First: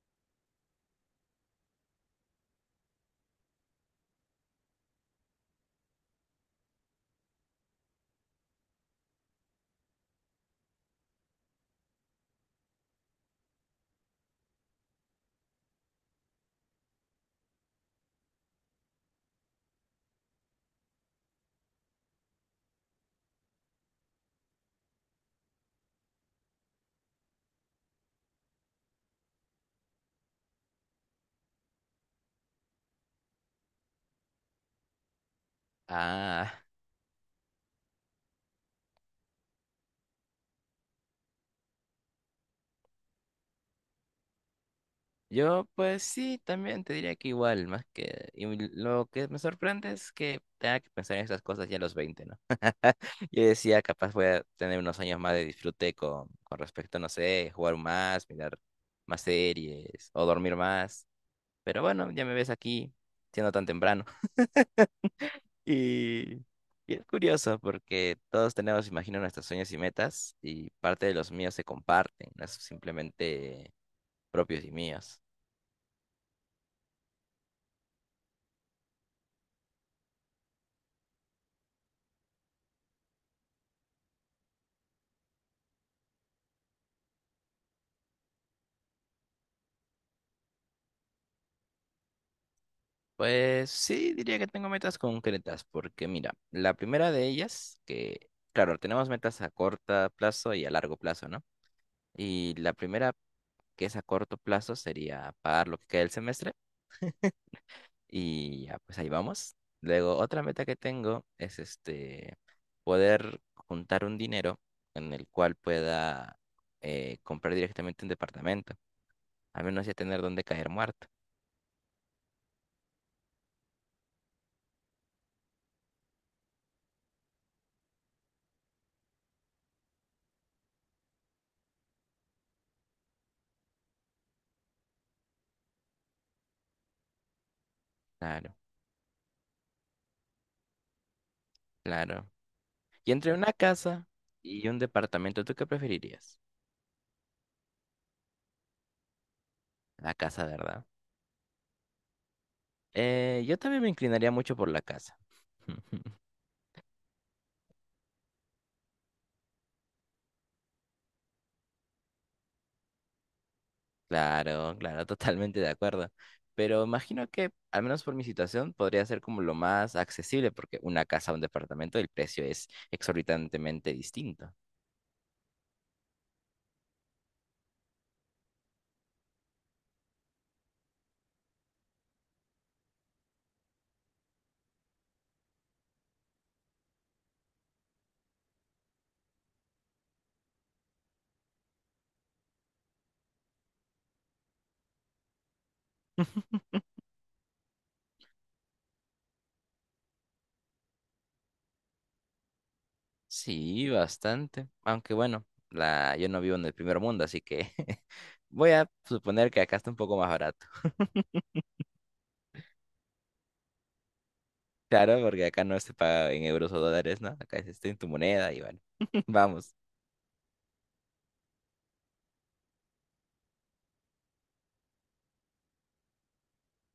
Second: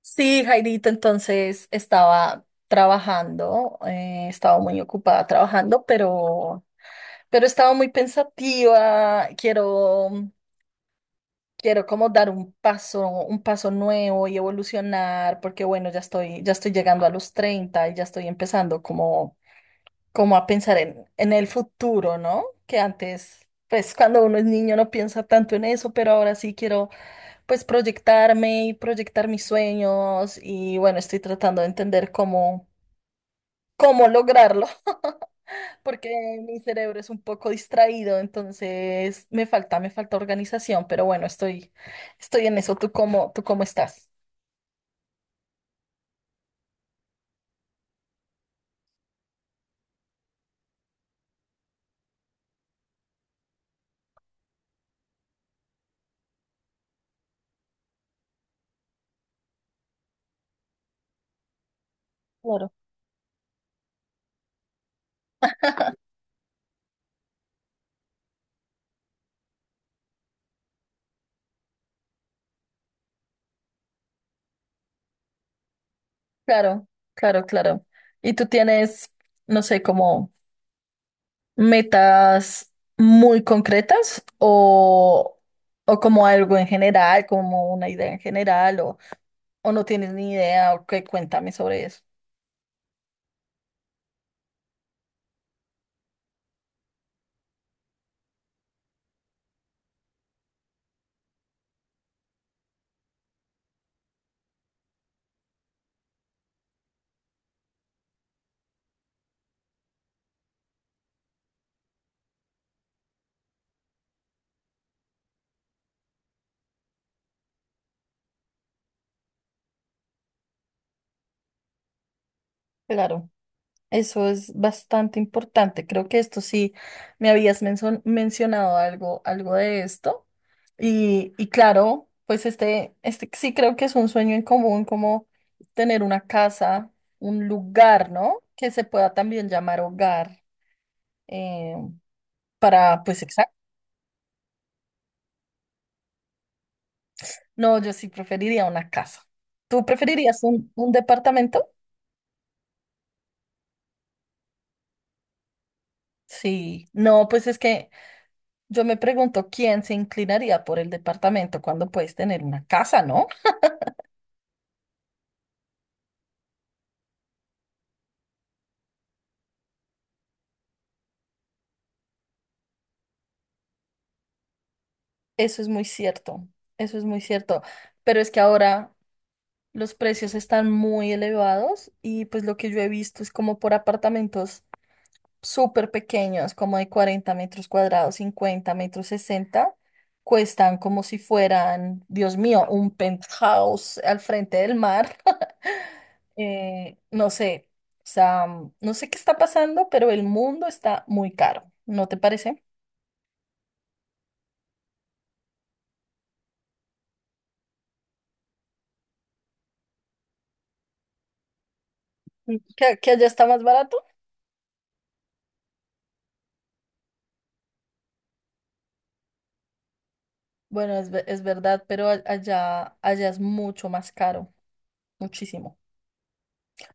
Sí, Jairito, entonces estaba trabajando, estaba muy ocupada trabajando, pero estaba muy pensativa. Quiero como dar un paso nuevo y evolucionar, porque bueno, ya estoy llegando a los 30 y ya estoy empezando como a pensar en el futuro, ¿no? Que antes, pues cuando uno es niño no piensa tanto en eso, pero ahora sí quiero pues proyectarme y proyectar mis sueños y bueno, estoy tratando de entender cómo lograrlo, porque mi Ah, cerebro es un poco distraído, entonces me falta organización, pero bueno, estoy en eso. Tú cómo estás? yo pues sí, también te diría que igual, más que... Y lo que me sorprende es que tenga que pensar en esas cosas ya a los 20, ¿no? Yo decía, capaz voy a tener unos años más de disfrute con respecto, no sé, jugar más, mirar más series o dormir más. Pero bueno, ya me ves Claro. aquí siendo tan temprano. Y, y es curioso porque todos tenemos, imagino, nuestros sueños y metas y parte de los míos se comparten, no es simplemente propios y míos. Claro, claro, claro. ¿Y tú tienes, no sé, cómo metas muy concretas o como algo en general, como una idea en general, o no tienes ni idea, o qué, cuéntame sobre eso. Pues sí, diría que tengo metas concretas, porque mira, la primera de ellas, que claro, tenemos metas a corto plazo y a largo plazo, ¿no? Y la primera, que es a corto plazo, sería pagar lo que queda del semestre y ya, pues ahí vamos. Luego, otra meta que tengo es este, poder juntar un dinero en el cual pueda comprar directamente un departamento, al menos ya tener donde caer muerto. Claro, eso es bastante importante. Creo que esto sí me habías mencionado algo, algo de esto. Y claro, pues este sí creo que es un sueño en común, como tener una casa, un lugar, ¿no? Claro, Que se pueda también llamar hogar. em, claro. para, Y pues, entre exacto. una casa y un departamento, ¿tú qué preferirías? No, yo sí preferiría una casa. ¿Tú La preferirías casa, ¿verdad? un departamento? Yo también me inclinaría mucho por la casa. Sí. No, pues es que yo me pregunto quién se inclinaría por el departamento cuando puedes tener una casa, ¿no? Claro, claro, totalmente de acuerdo. Pero imagino que, al menos por mi situación, podría ser como lo más accesible, porque una casa o un departamento, el precio es exorbitantemente distinto. Eso es muy cierto, eso es muy cierto. Pero es que ahora los precios están muy elevados y pues lo que yo he visto es como por apartamentos súper pequeños, como de 40 metros cuadrados, 50 metros, 60, cuestan como si fueran, Dios mío, un penthouse al frente del mar. No sé, o sea, no sé qué está pasando, pero el mundo está muy caro, ¿no te parece? Sí, bastante. Aunque bueno, la... yo no vivo en el primer mundo, así que voy a suponer que acá está un poco más barato. ¿Que allá está más barato? Claro, porque acá no se paga en euros o dólares, ¿no? Acá es este en tu moneda y bueno. Vamos. Bueno, es verdad, pero allá es mucho más caro, muchísimo.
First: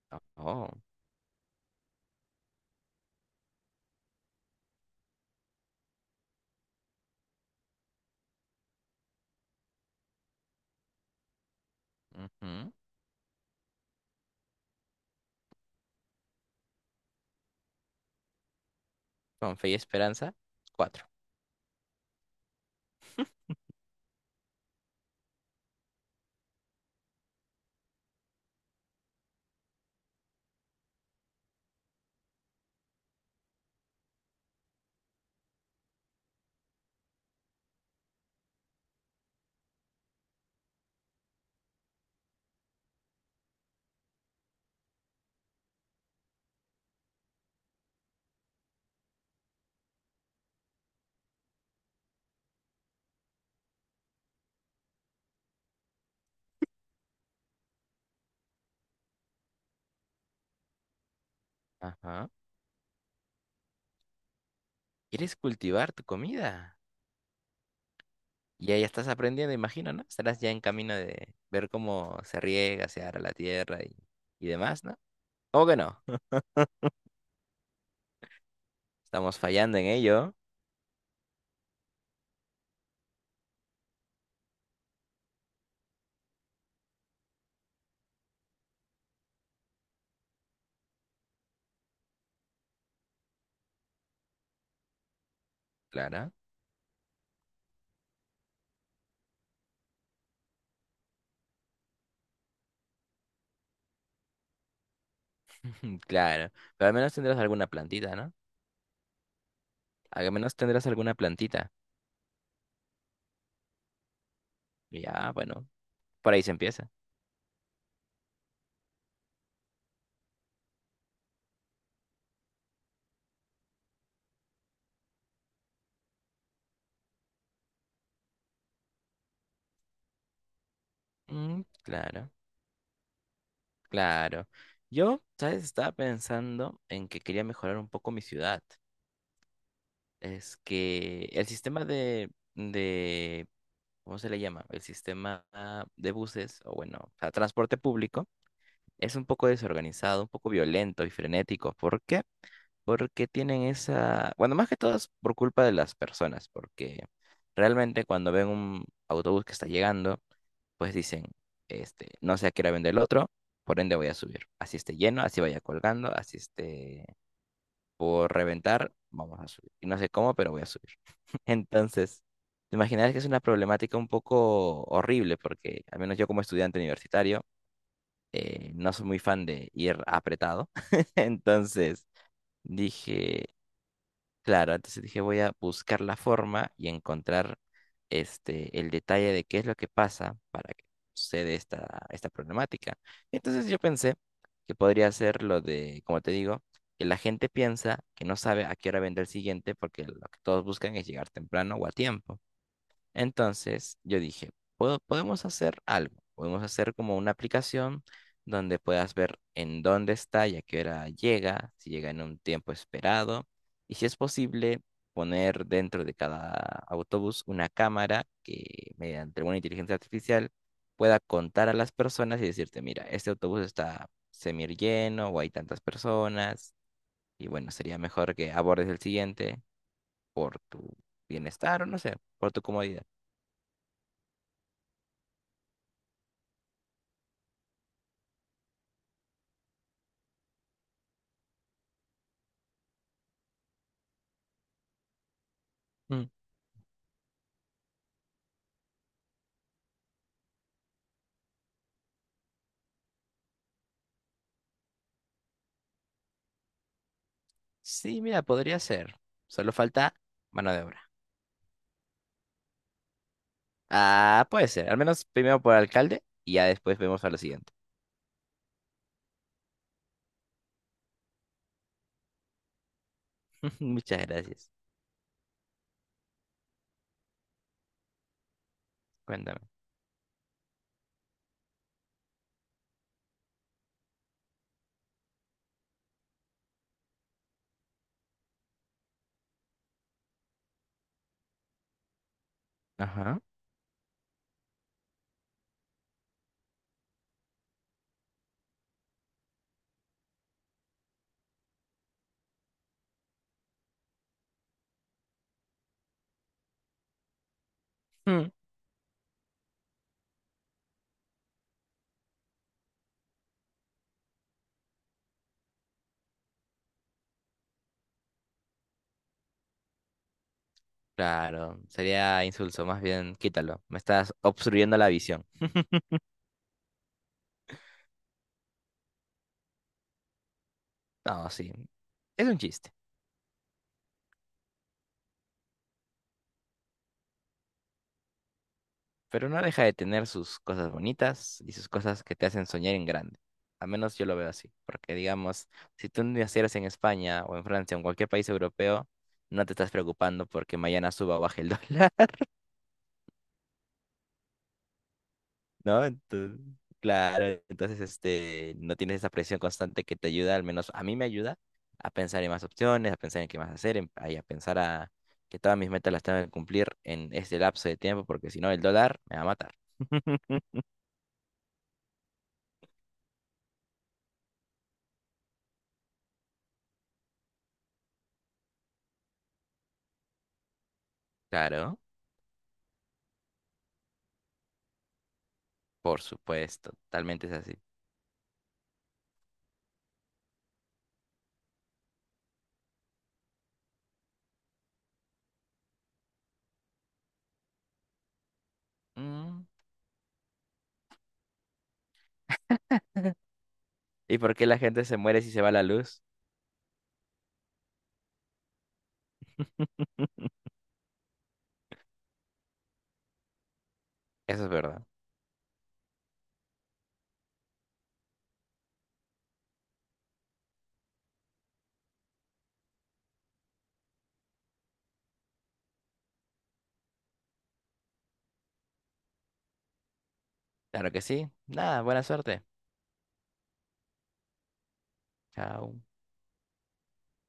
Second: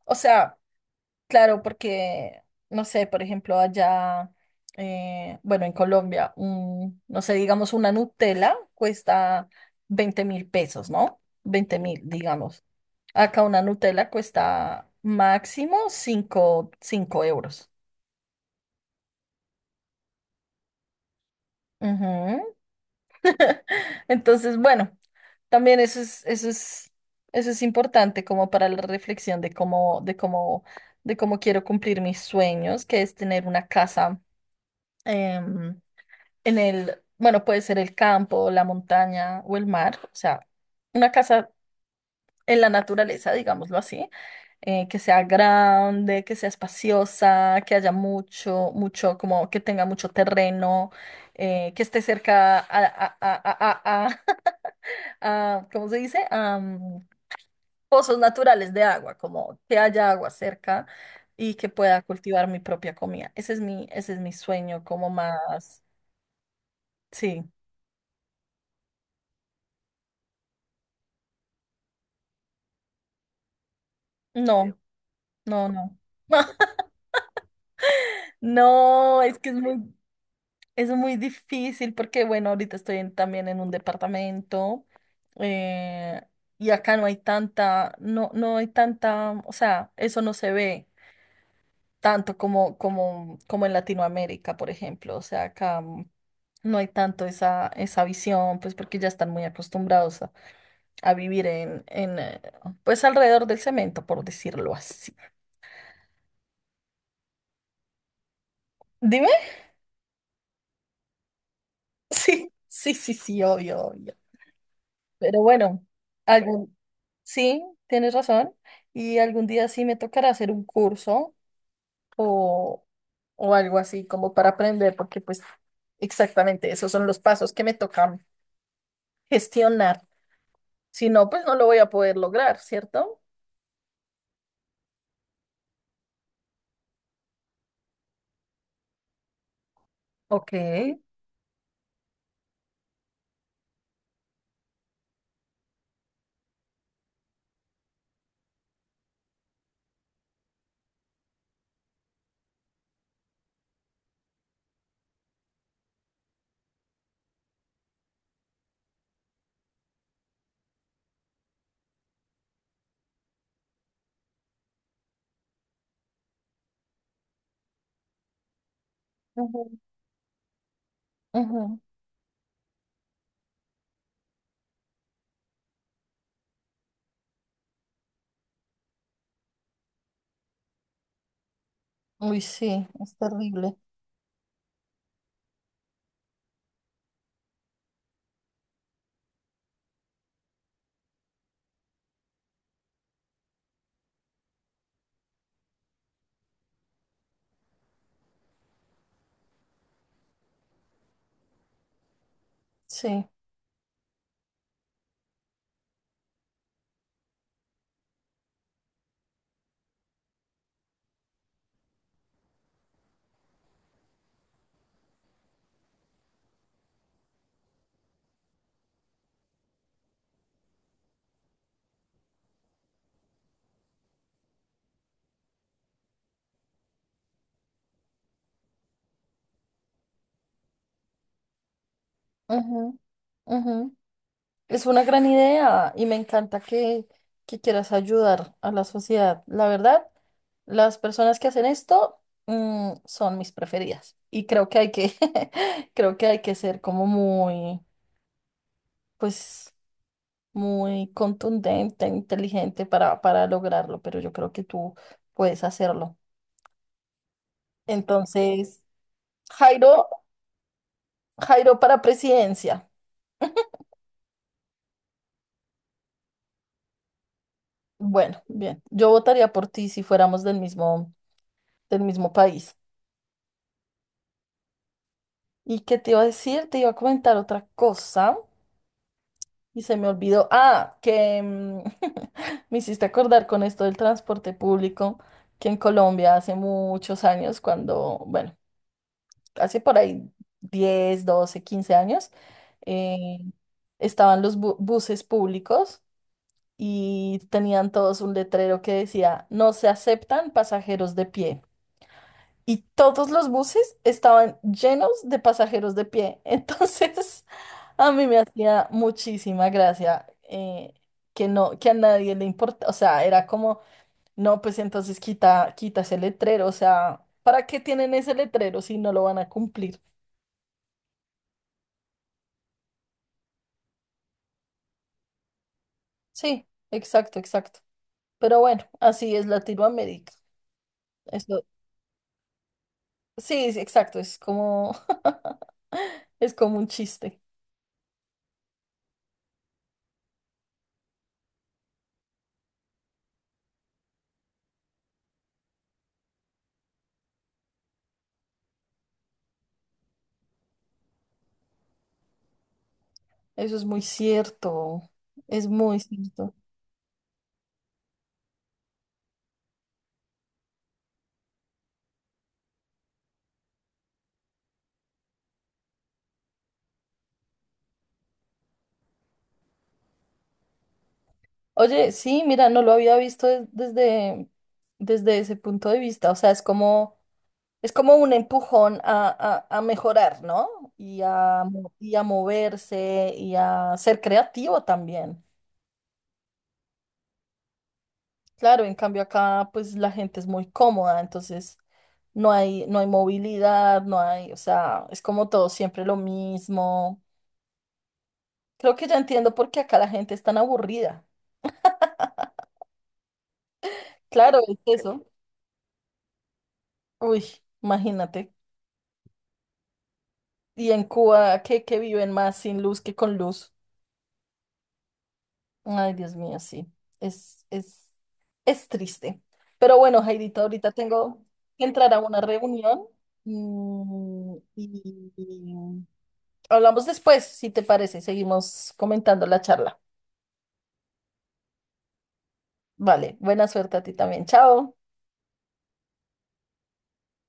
O sea, Oh, claro, porque, no sé, por ejemplo, allá, bueno, en Colombia, un, no sé, digamos, una Nutella cuesta 20.000 pesos, ¿no? 20.000, digamos. ujú. Acá una Nutella cuesta máximo 5 euros. Con fe y esperanza, cuatro. Ujú. Entonces, bueno, también eso es importante como para la reflexión de de cómo quiero cumplir mis sueños, que es tener una casa. em, en el, bueno, puede ser el campo, la montaña o el mar, o sea, una casa en la naturaleza, digámoslo así, que sea grande, que sea espaciosa, que haya mucho, como que tenga mucho terreno, que esté cerca ¿cómo se dice? Pozos naturales de agua, como que haya agua cerca y que pueda Ajá. cultivar mi propia comida. Ese es mi sueño, como ¿Quieres más, cultivar tu comida? sí, Ya estás aprendiendo, imagino, ¿no? Estarás ya en camino de ver cómo se riega, se ara la tierra y no. demás, ¿no? ¿Cómo No, que no. no? No, Estamos es que fallando en ello, es muy difícil porque, bueno, ahorita también en un departamento, eh, y acá no hay tanta, o sea, eso no se ve tanto como en Latinoamérica, por ejemplo. O sea, acá Clara. no hay tanto esa, esa visión, pues porque ya están muy acostumbrados a vivir pues alrededor del cemento, por decirlo así. Claro. Pero al menos tendrás alguna plantita, ¿no? Dime. Al menos tendrás alguna plantita. Sí, sí, sí, sí, obvio, obvio. Ya, Pero bueno, bueno, por ahí se algún, empieza. sí, tienes razón. Y algún día sí me tocará hacer un curso o, o algo así como para aprender, porque pues exactamente esos son los pasos que me tocan gestionar. Si no, pues no Mm, lo voy a poder claro. lograr, ¿cierto? Claro. Yo, ¿sabes? Estaba pensando en que quería mejorar un poco mi ciudad. Ok. Es que el sistema ¿cómo se le llama? El sistema de buses, o bueno, o sea, transporte público, es un poco desorganizado, un poco violento y frenético. ¿Por qué? Porque tienen esa, bueno, más que todo es por culpa de las personas, porque realmente cuando ven un autobús que está llegando, pues dicen, este, no sé a qué hora vende el otro, por ende voy a subir. Así esté lleno, así vaya colgando, así esté por reventar, vamos a Ujú, subir. Y no sé cómo, pero voy a subir. ujú. Entonces, te imaginas que es una problemática un poco horrible, porque al menos yo como estudiante universitario, no soy muy fan de ir apretado. Entonces, Uy, sí, es dije, terrible. claro, entonces dije, voy a buscar la forma y encontrar este, el detalle de qué es lo que pasa para que suceda esta problemática. Entonces yo pensé que podría ser lo de, como te digo, que la gente piensa que no sabe a qué hora vendrá el siguiente porque lo que todos buscan es llegar temprano o a tiempo. Sí. Entonces yo dije, podemos hacer algo, podemos hacer como una aplicación donde puedas ver en dónde está y a qué hora llega, si llega en un tiempo esperado, y si es posible poner dentro de cada autobús una cámara que mediante una inteligencia artificial pueda contar a las personas y decirte, mira, este autobús está semi lleno o hay tantas personas, y bueno, sería mejor que abordes el siguiente por tu bienestar o no sé, por tu Ujú, comodidad". ujú. Es una gran idea y me encanta que quieras ayudar a la sociedad. La verdad, las personas que hacen esto, mm, son mis preferidas. Y creo que hay que, creo que hay que ser como muy, pues, muy contundente, inteligente para lograrlo, pero yo creo que tú puedes hacerlo. Sí, mira, podría Entonces, ser. Solo Jairo, falta mano de obra. Jairo para presidencia. Ah, puede ser. Al menos primero por alcalde y ya después vemos a lo siguiente. Bueno, bien, yo votaría por ti si fuéramos del mismo país. Muchas gracias. ¿Y qué te iba a decir? Te iba a comentar otra cosa Cuéntame. y se me olvidó. Ah, que me hiciste acordar con esto del transporte público, que en Colombia hace muchos años, cuando, bueno, hace por ahí 10, 12, 15 años, eh, Ajá. estaban los buses públicos y tenían todos un letrero que decía, no se aceptan pasajeros de pie, y todos los buses estaban llenos de pasajeros de pie. Entonces, a mí me Mm. hacía muchísima gracia que no, que a nadie le importa, o sea, era como, no, pues entonces quita, quita ese letrero, o sea, ¿para qué tienen ese letrero si no lo van a cumplir? Claro, sería insulso. Más bien, quítalo. Me estás obstruyendo la visión. Sí, exacto, exacto. Pero bueno, así es Latinoamérica. No, Eso, sí. Es un chiste. sí, sí, exacto, es como, es como un chiste. Pero no deja de tener sus cosas bonitas y sus cosas que te hacen soñar en grande. Al menos yo lo veo así. Porque, digamos, si tú nacieras en España o en Francia o en cualquier país europeo, no te estás preocupando porque mañana suba o baje el dólar. Eso es muy cierto, es muy ¿No? cierto. Entonces, claro, entonces este, no tienes esa presión constante que te ayuda, al menos a mí me ayuda a pensar en más opciones, a pensar en qué más hacer, en- ay, a, pensar a que todas mis metas las tengo que cumplir en este lapso de tiempo, porque si no el dólar me va a matar. Oye, sí, mira, no lo había visto desde ese punto de vista. O sea, es como un empujón a mejorar, ¿no? Claro, Y a moverse y a ser creativo también. por supuesto, totalmente es así. Claro, en cambio acá, pues la gente es muy cómoda, entonces no hay movilidad, no hay, o sea, es como todo siempre lo mismo. Creo que ya entiendo Mm, por qué acá la gente es tan aburrida. ¿y por Claro, qué es la gente se eso. muere si se va la luz? Uy, imagínate. Y en Cuba, que viven más sin luz que con luz. Eso es verdad. Ay, Dios mío, sí. Es, es, es triste. Pero bueno, Jairito, ahorita tengo que entrar a una reunión, y hablamos después, si te parece. Seguimos comentando la charla. Claro que sí. Nada, buena suerte. Vale, buena suerte a ti también. Chao. Chao.